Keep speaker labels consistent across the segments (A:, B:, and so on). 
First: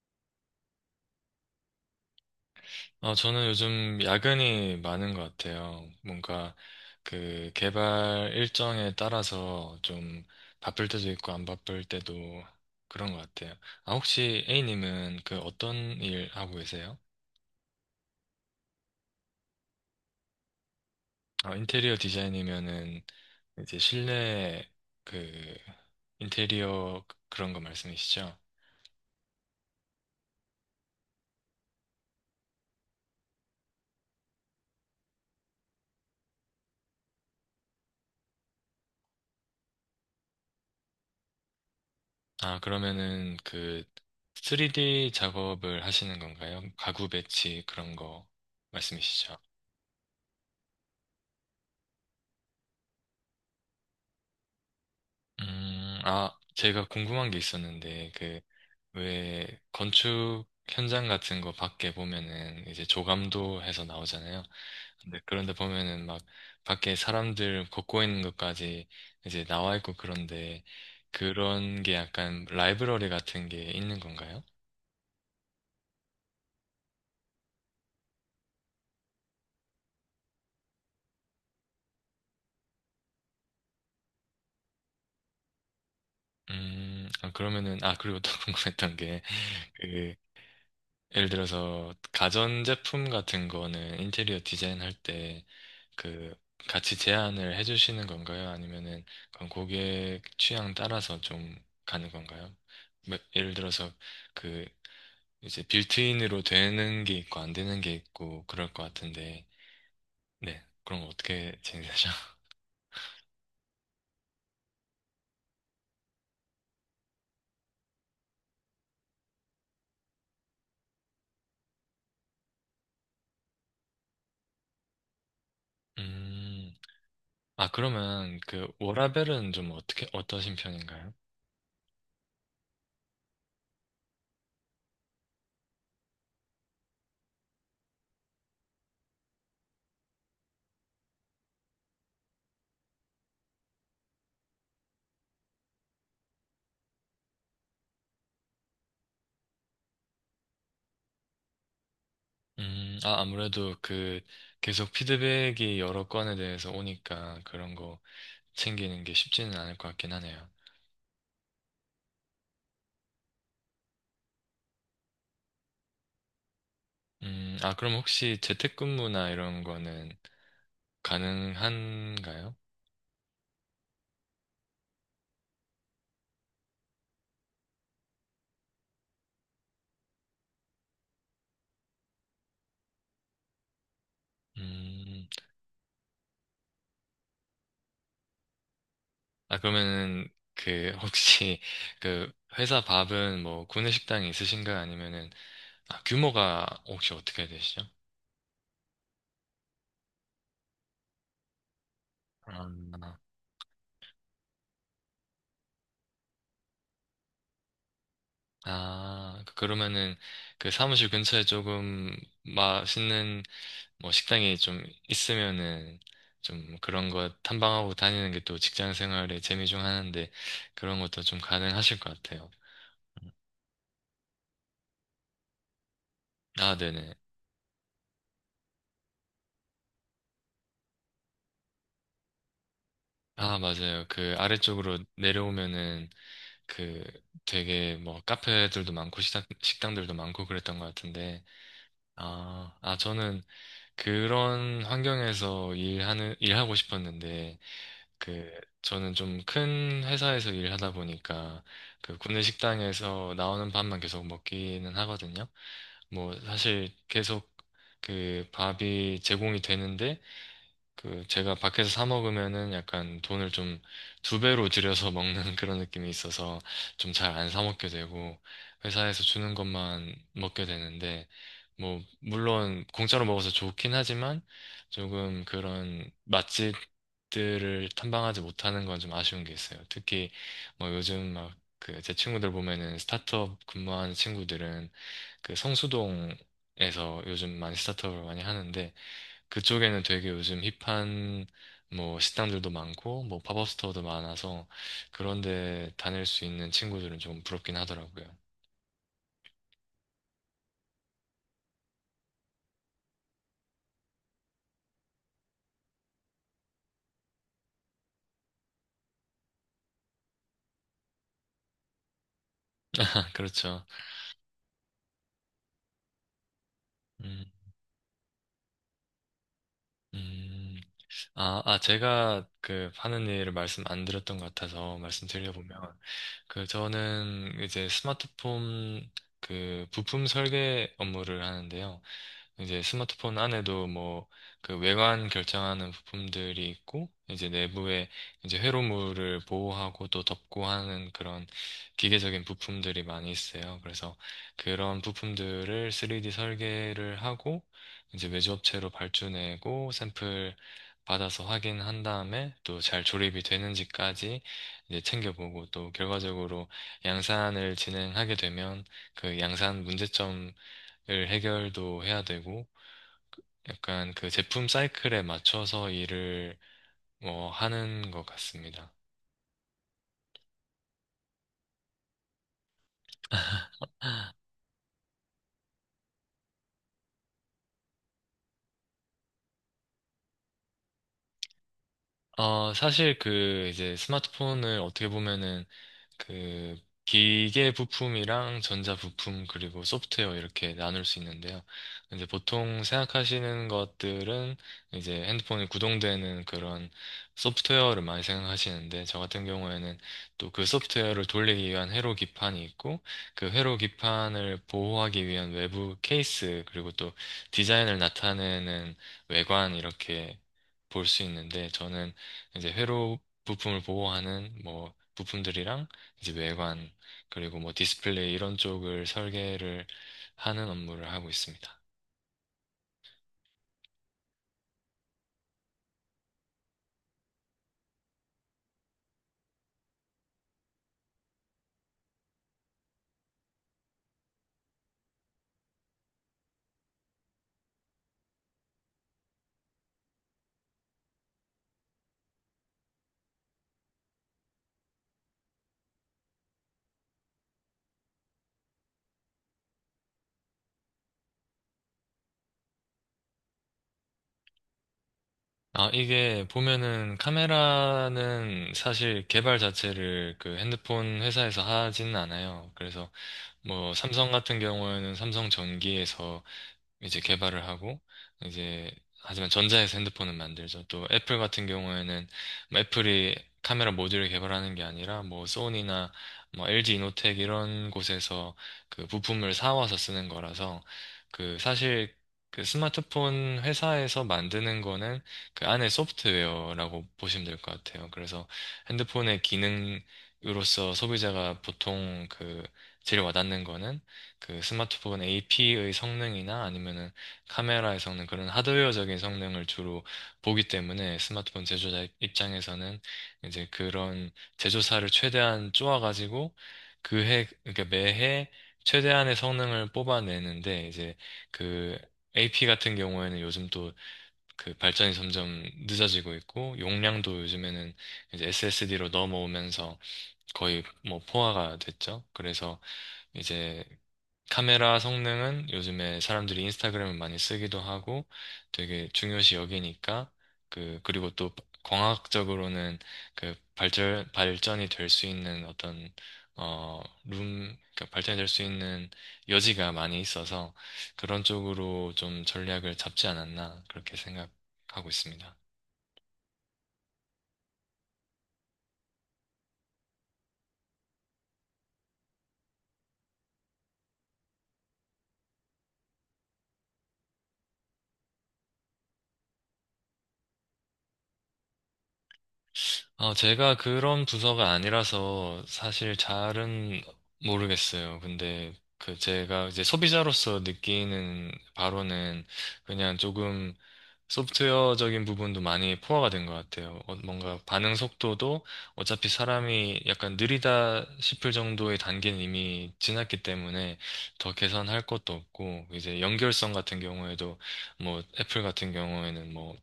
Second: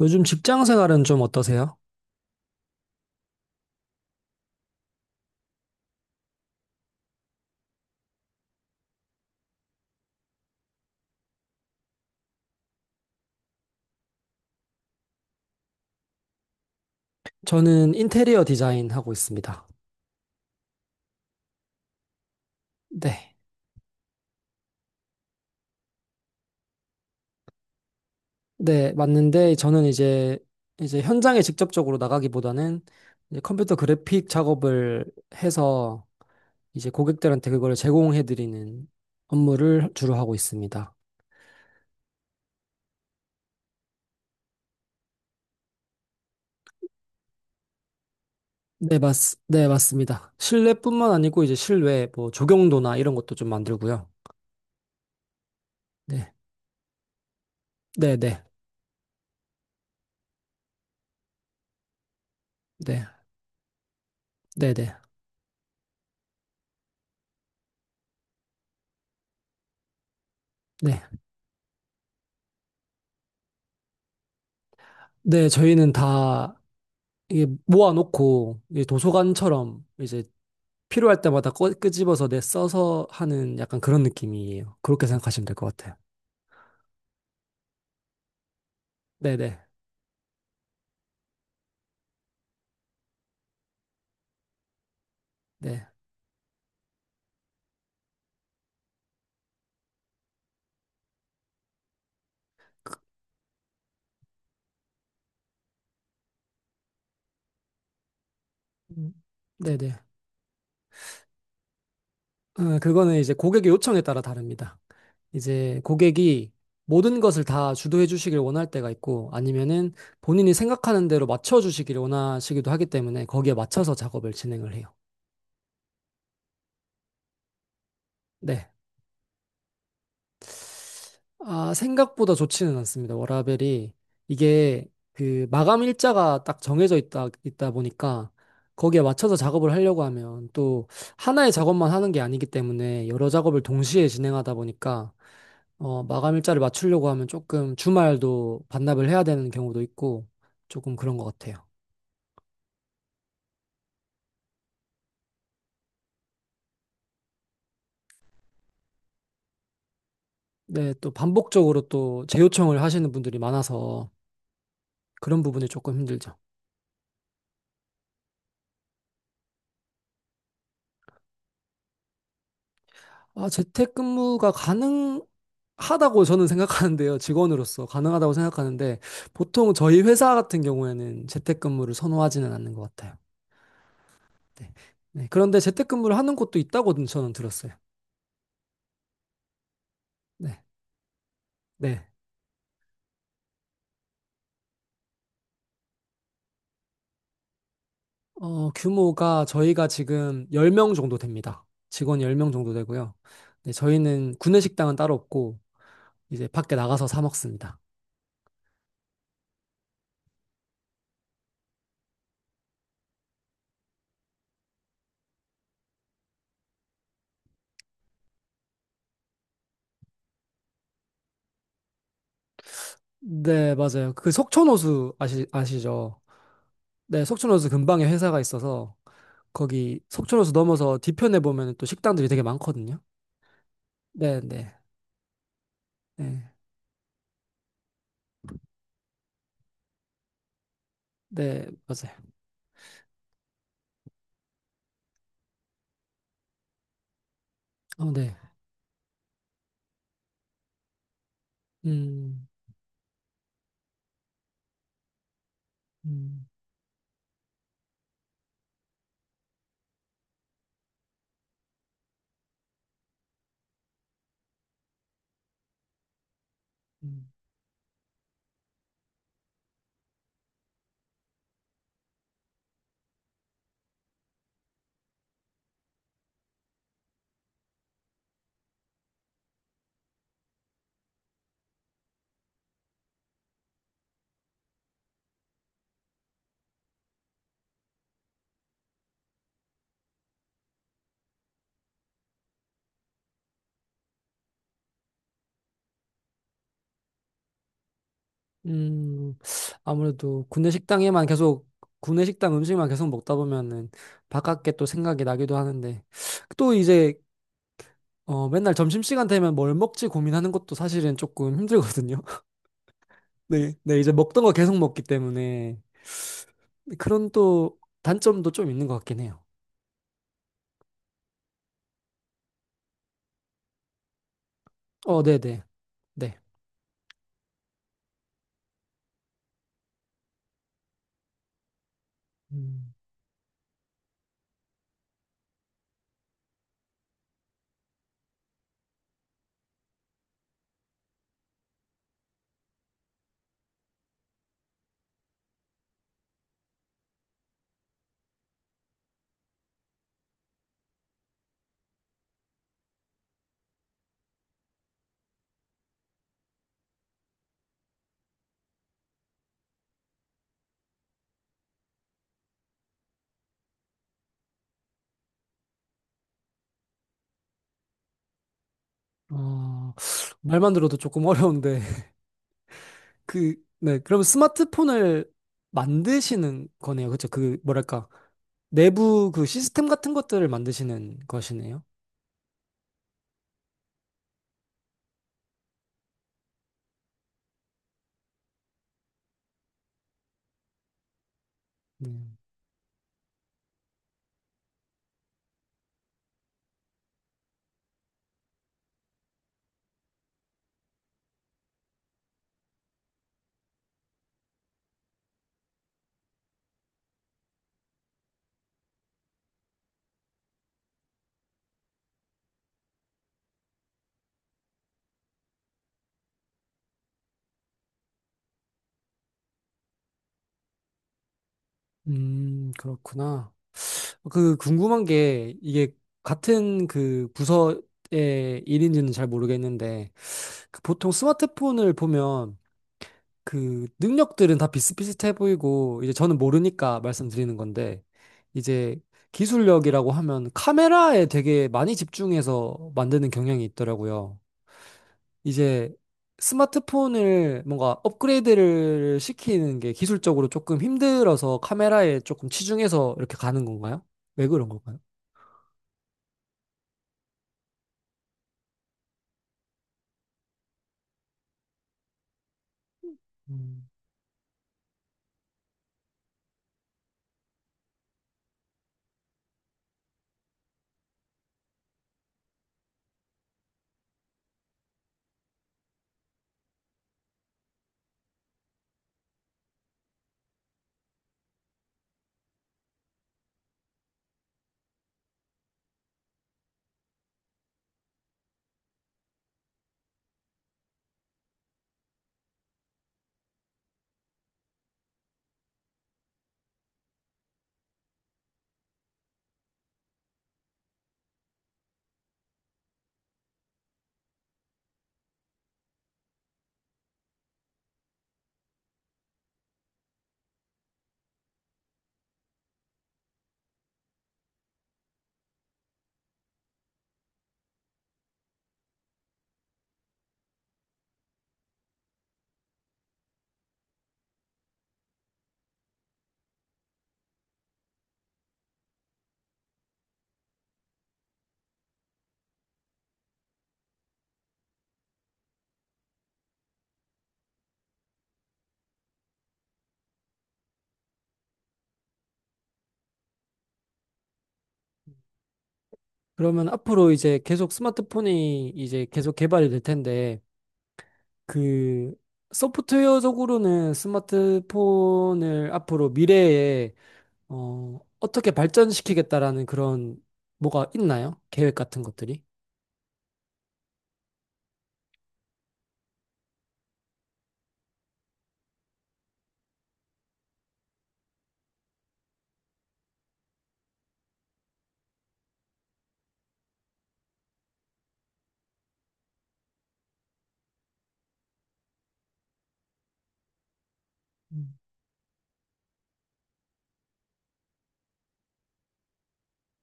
A: 요즘 직장 생활은 좀 어떠세요?
B: 어, 저는 요즘 야근이 많은 것 같아요. 뭔가 그 개발 일정에 따라서 좀 바쁠 때도 있고 안 바쁠 때도 그런 것 같아요. 아, 혹시 A님은 그 어떤 일 하고 계세요?
A: 저는 인테리어 디자인 하고 있습니다.
B: 어, 인테리어 디자인이면은
A: 네.
B: 이제 실내 그 인테리어 그런 거 말씀이시죠?
A: 네, 맞는데 저는 이제 현장에 직접적으로 나가기보다는 이제 컴퓨터 그래픽 작업을 해서 이제 고객들한테 그걸 제공해 드리는 업무를 주로 하고 있습니다.
B: 아, 그러면은 그 3D 작업을 하시는 건가요? 가구 배치 그런 거
A: 네, 맞,
B: 말씀이시죠?
A: 네, 맞습니다. 실내뿐만 아니고 이제 실외 뭐 조경도나 이런 것도 좀 만들고요. 네.
B: 아, 제가 궁금한 게 있었는데,
A: 네,
B: 그,
A: 네.
B: 왜, 건축 현장 같은 거 밖에 보면은, 이제
A: 네.
B: 조감도 해서 나오잖아요.
A: 네, 네.
B: 근데 그런데 보면은 막, 밖에 사람들 걷고 있는 것까지 이제 나와 있고 그런데,
A: 네.
B: 그런 게 약간 라이브러리 같은 게 있는 건가요?
A: 네, 저희는 다 이게 모아놓고 이제 도서관처럼 이제 필요할 때마다 끄집어서 내 써서 하는 약간 그런 느낌이에요. 그렇게 생각하시면 될 것 같아요.
B: 아, 그러면은, 아, 그리고 또 궁금했던 게,
A: 네네.
B: 그, 예를 들어서, 가전제품 같은 거는 인테리어 디자인 할때
A: 네.
B: 그 같이 제안을 해주시는 건가요? 아니면은 그건 고객 취향 따라서 좀 가는 건가요?
A: 그-
B: 뭐, 예를 들어서 그 이제 빌트인으로 되는 게 있고 안 되는 게 있고 그럴 것
A: 음,
B: 같은데.
A: 네네.
B: 네, 그럼 어떻게 진행되죠?
A: 그거는 이제 고객의 요청에 따라 다릅니다. 이제 고객이 모든 것을 다 주도해 주시길 원할 때가 있고 아니면은 본인이 생각하는 대로 맞춰 주시길 원하시기도 하기 때문에 거기에 맞춰서 작업을 진행을 해요.
B: 음, 아, 그러면 그
A: 네.
B: 워라벨은 좀 어떻게 어떠신 편인가요?
A: 아, 생각보다 좋지는 않습니다. 워라벨이 이게 그 마감 일자가 딱 정해져 있다 보니까 거기에 맞춰서 작업을 하려고 하면 또 하나의 작업만 하는 게 아니기 때문에 여러 작업을 동시에 진행하다 보니까 마감 일자를 맞추려고 하면 조금 주말도 반납을 해야 되는 경우도 있고 조금 그런 것 같아요.
B: 아, 아무래도 그 계속 피드백이 여러 건에 대해서 오니까 그런 거 챙기는 게 쉽지는 않을 것 같긴 하네요.
A: 네, 또 반복적으로 또 재요청을 하시는 분들이 많아서 그런 부분이 조금 힘들죠.
B: 아, 그럼 혹시 재택근무나 이런 거는 가능한가요?
A: 아, 재택근무가 가능 하다고 저는 생각하는데요. 직원으로서 가능하다고 생각하는데 보통 저희 회사 같은 경우에는 재택근무를 선호하지는 않는 것 같아요. 네. 네.
B: 음,
A: 그런데 재택근무를 하는 곳도 있다고 저는 들었어요.
B: 아, 그러면은,
A: 네.
B: 그, 혹시,
A: 네.
B: 그, 회사 밥은 뭐, 구내식당이 있으신가요? 아니면은, 아, 규모가 혹시 어떻게 되시죠?
A: 어, 규모가 저희가 지금 10명 정도 됩니다. 직원 10명 정도 되고요.
B: 아,
A: 네, 저희는 구내식당은 따로 없고 이제 밖에 나가서 사 먹습니다.
B: 아, 그러면은, 그 사무실 근처에 조금 맛있는, 뭐, 식당이 좀 있으면은, 좀 그런 거 탐방하고 다니는 게 또 직장 생활의 재미 중 하나인데, 그런 것도 좀 가능하실 것 같아요.
A: 네, 맞아요. 그 석촌호수 아시죠?
B: 아, 네네.
A: 네, 석촌호수 근방에 회사가 있어서 거기 속초로서 넘어서 뒤편에 보면 또 식당들이 되게 많거든요.
B: 아, 맞아요. 그
A: 네, 네,
B: 아래쪽으로 내려오면은
A: 네,
B: 그 되게 뭐 카페들도 많고 식당들도 많고 그랬던 것 같은데.
A: 네, 맞아요.
B: 아, 아, 저는 그런 환경에서 일하고 싶었는데,
A: 어, 네.
B: 그 저는 좀 큰 회사에서 일하다 보니까 그 구내
A: 음,
B: 식당에서 나오는 밥만 계속 먹기는 하거든요. 뭐
A: 음,
B: 사실 계속 그 밥이 제공이 되는데, 그 제가 밖에서 사 먹으면은 약간 돈을 좀 두 배로 들여서 먹는 그런 느낌이 있어서 좀
A: 음,
B: 잘 안 사 먹게 되고 회사에서 주는 것만 먹게 되는데, 뭐 물론 공짜로 먹어서 좋긴 하지만 조금 그런 맛집들을 탐방하지 못하는 건 좀 아쉬운 게 있어요. 특히 뭐 요즘 막 그 제 친구들 보면은 스타트업 근무하는 친구들은 그 성수동에서 요즘 많이 스타트업을 많이 하는데, 그쪽에는 되게 요즘 힙한 뭐 식당들도 많고 뭐 팝업 스토어도 많아서 그런 데 다닐 수 있는 친구들은 좀 부럽긴 하더라고요.
A: 음. 아무래도 군내 식당 음식만 계속 먹다 보면은 바깥게 또 생각이 나기도 하는데 또 이제 맨날 점심시간 되면 뭘 먹지 고민하는 것도 사실은 조금 힘들거든요. 네,
B: 그렇죠.
A: 네, 이제 먹던 거 계속 먹기 때문에 그런
B: 음,
A: 또 단점도 좀 있는 것 같긴 해요.
B: 음. 아, 아, 제가 그 하는 일을 말씀 안 드렸던 것 같아서
A: 어, 네, 네,
B: 말씀드려보면,
A: 네.
B: 그 저는 이제 스마트폰 그 부품 설계 업무를 하는데요. 이제
A: 음.
B: 스마트폰 안에도 뭐 그 외관 결정하는 부품들이 있고 이제 내부에 이제 회로물을 보호하고 또 덮고 하는 그런 기계적인 부품들이 많이 있어요. 그래서 그런 부품들을 3D 설계를 하고 이제 외주업체로 발주내고 샘플 받아서 확인한 다음에 또 잘 조립이 되는지까지 이제 챙겨보고, 또 결과적으로 양산을 진행하게 되면 그 양산 문제점을 해결도 해야 되고, 약간 그 제품 사이클에 맞춰서 일을 뭐 하는 것 같습니다.
A: 어, 말만 들어도 조금 어려운데. 그, 네. 그럼 스마트폰을 만드시는 거네요. 그쵸? 그, 뭐랄까. 내부 그 시스템 같은 것들을 만드시는 것이네요.
B: 어, 사실 그 이제 스마트폰을 어떻게 보면은 그 기계 부품이랑 전자 부품 그리고 소프트웨어 이렇게 나눌 수 있는데요. 이제
A: 음,
B: 보통 생각하시는 것들은 이제 핸드폰이 구동되는 그런 소프트웨어를 많이 생각하시는데, 저 같은 경우에는 또 그 소프트웨어를 돌리기 위한 회로 기판이 있고 그 회로 기판을 보호하기 위한 외부 케이스 그리고 또 디자인을 나타내는 외관 이렇게 볼 수 있는데, 저는 이제 회로 부품을 보호하는 뭐 부품들이랑 이제 외관 그리고 뭐 디스플레이 이런 쪽을 설계를 하는 업무를 하고 있습니다.
A: 그렇구나. 그 궁금한 게 이게 같은 그 부서의 일인지는 잘 모르겠는데 그 보통 스마트폰을 보면 그 능력들은 다 비슷비슷해 보이고 이제 저는 모르니까 말씀드리는 건데 이제 기술력이라고 하면 카메라에 되게 많이 집중해서 만드는 경향이 있더라고요. 이제 스마트폰을 뭔가 업그레이드를 시키는 게 기술적으로 조금 힘들어서 카메라에 조금 치중해서 이렇게 가는 건가요? 왜 그런 걸까요?
B: 아, 이게 보면은 카메라는 사실 개발 자체를 그 핸드폰 회사에서 하지는 않아요. 그래서
A: 음.
B: 뭐 삼성 같은 경우에는 삼성 전기에서 이제 개발을 하고 이제 하지만 전자에서 핸드폰은 만들죠. 또 애플 같은 경우에는 뭐 애플이 카메라 모듈을 개발하는 게 아니라 뭐 소니나 뭐 LG 이노텍 이런 곳에서 그 부품을 사와서 쓰는 거라서 그 사실 그 스마트폰 회사에서 만드는 거는 그 안에 소프트웨어라고 보시면 될 것 같아요. 그래서 핸드폰의 기능으로서 소비자가 보통 그 제일 와닿는 거는 그 스마트폰 AP의 성능이나 아니면은 카메라의 성능, 그런 하드웨어적인 성능을 주로 보기 때문에, 스마트폰 제조자 입장에서는 이제 그런 제조사를 최대한 쪼아가지고 그러니까 매해 최대한의 성능을 뽑아내는데, 이제 그 AP 같은 경우에는 요즘 또 그 발전이 점점 늦어지고 있고, 용량도 요즘에는 이제 SSD로 넘어오면서 거의 뭐 포화가 됐죠. 그래서 이제 카메라 성능은 요즘에 사람들이 인스타그램을 많이 쓰기도 하고 되게 중요시 여기니까, 그 그리고 또 광학적으로는 그 발전이 될 수 있는 어떤, 어룸 그러니까 발전이 될 수 있는 여지가 많이 있어서 그런 쪽으로 좀 전략을 잡지 않았나 그렇게 생각하고 있습니다.
A: 그러면 앞으로 이제 계속 스마트폰이 이제 계속 개발이 될 텐데 그 소프트웨어적으로는 스마트폰을 앞으로 미래에 어떻게 발전시키겠다라는 그런 뭐가 있나요? 계획 같은 것들이?
B: 아, 제가 그런 부서가 아니라서 사실 잘은 모르겠어요. 근데 그 제가 이제 소비자로서 느끼는 바로는 그냥 조금 소프트웨어적인 부분도 많이 포화가 된 것 같아요. 어, 뭔가 반응 속도도 어차피 사람이 약간 느리다 싶을 정도의 단계는 이미 지났기 때문에 더 개선할 것도 없고, 이제 연결성 같은 경우에도 뭐 애플 같은 경우에는 뭐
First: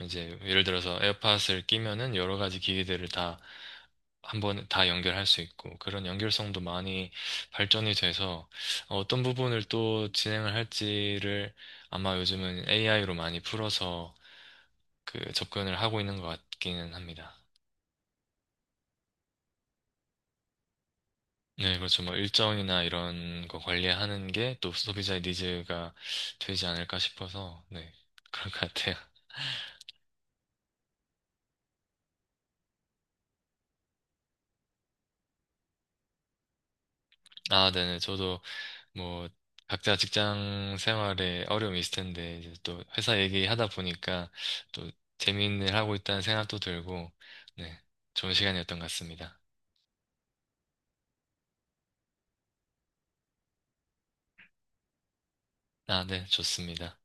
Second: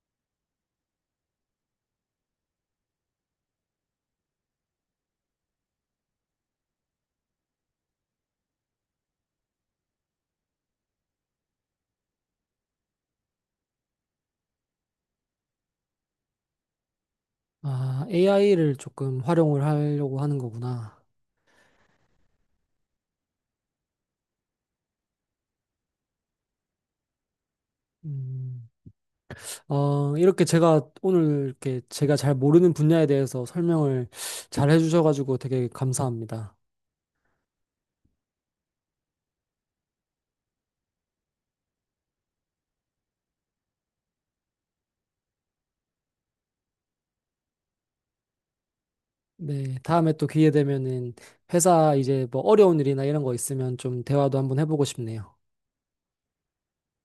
B: 이제 예를 들어서 에어팟을 끼면은 여러 가지 기기들을 다 한번 다 연결할 수 있고 그런 연결성도 많이 발전이 돼서, 어떤 부분을 또 진행을 할지를 아마 요즘은 AI로 많이 풀어서 그 접근을 하고 있는 것 같기는 합니다.
A: 아, AI를 조금 활용을 하려고 하는 거구나.
B: 네, 그렇죠. 뭐 일정이나 이런 거 관리하는 게 또 소비자의 니즈가 되지 않을까 싶어서, 네, 그런 것
A: 음,
B: 같아요.
A: 어, 이렇게 제가 오늘 이렇게 제가 잘 모르는 분야에 대해서 설명을 잘 해주셔가지고 되게 감사합니다.
B: 아, 네네. 저도 뭐 각자 직장 생활에 어려움이 있을 텐데 이제 또 회사 얘기하다 보니까 또 재미있는 일 하고 있다는 생각도 들고, 네, 좋은 시간이었던 것 같습니다.
A: 네, 다음에 또 기회 되면은 회사 이제 뭐 어려운 일이나 이런 거 있으면 좀 대화도 한번 해보고 싶네요.
B: 아, 네, 좋습니다.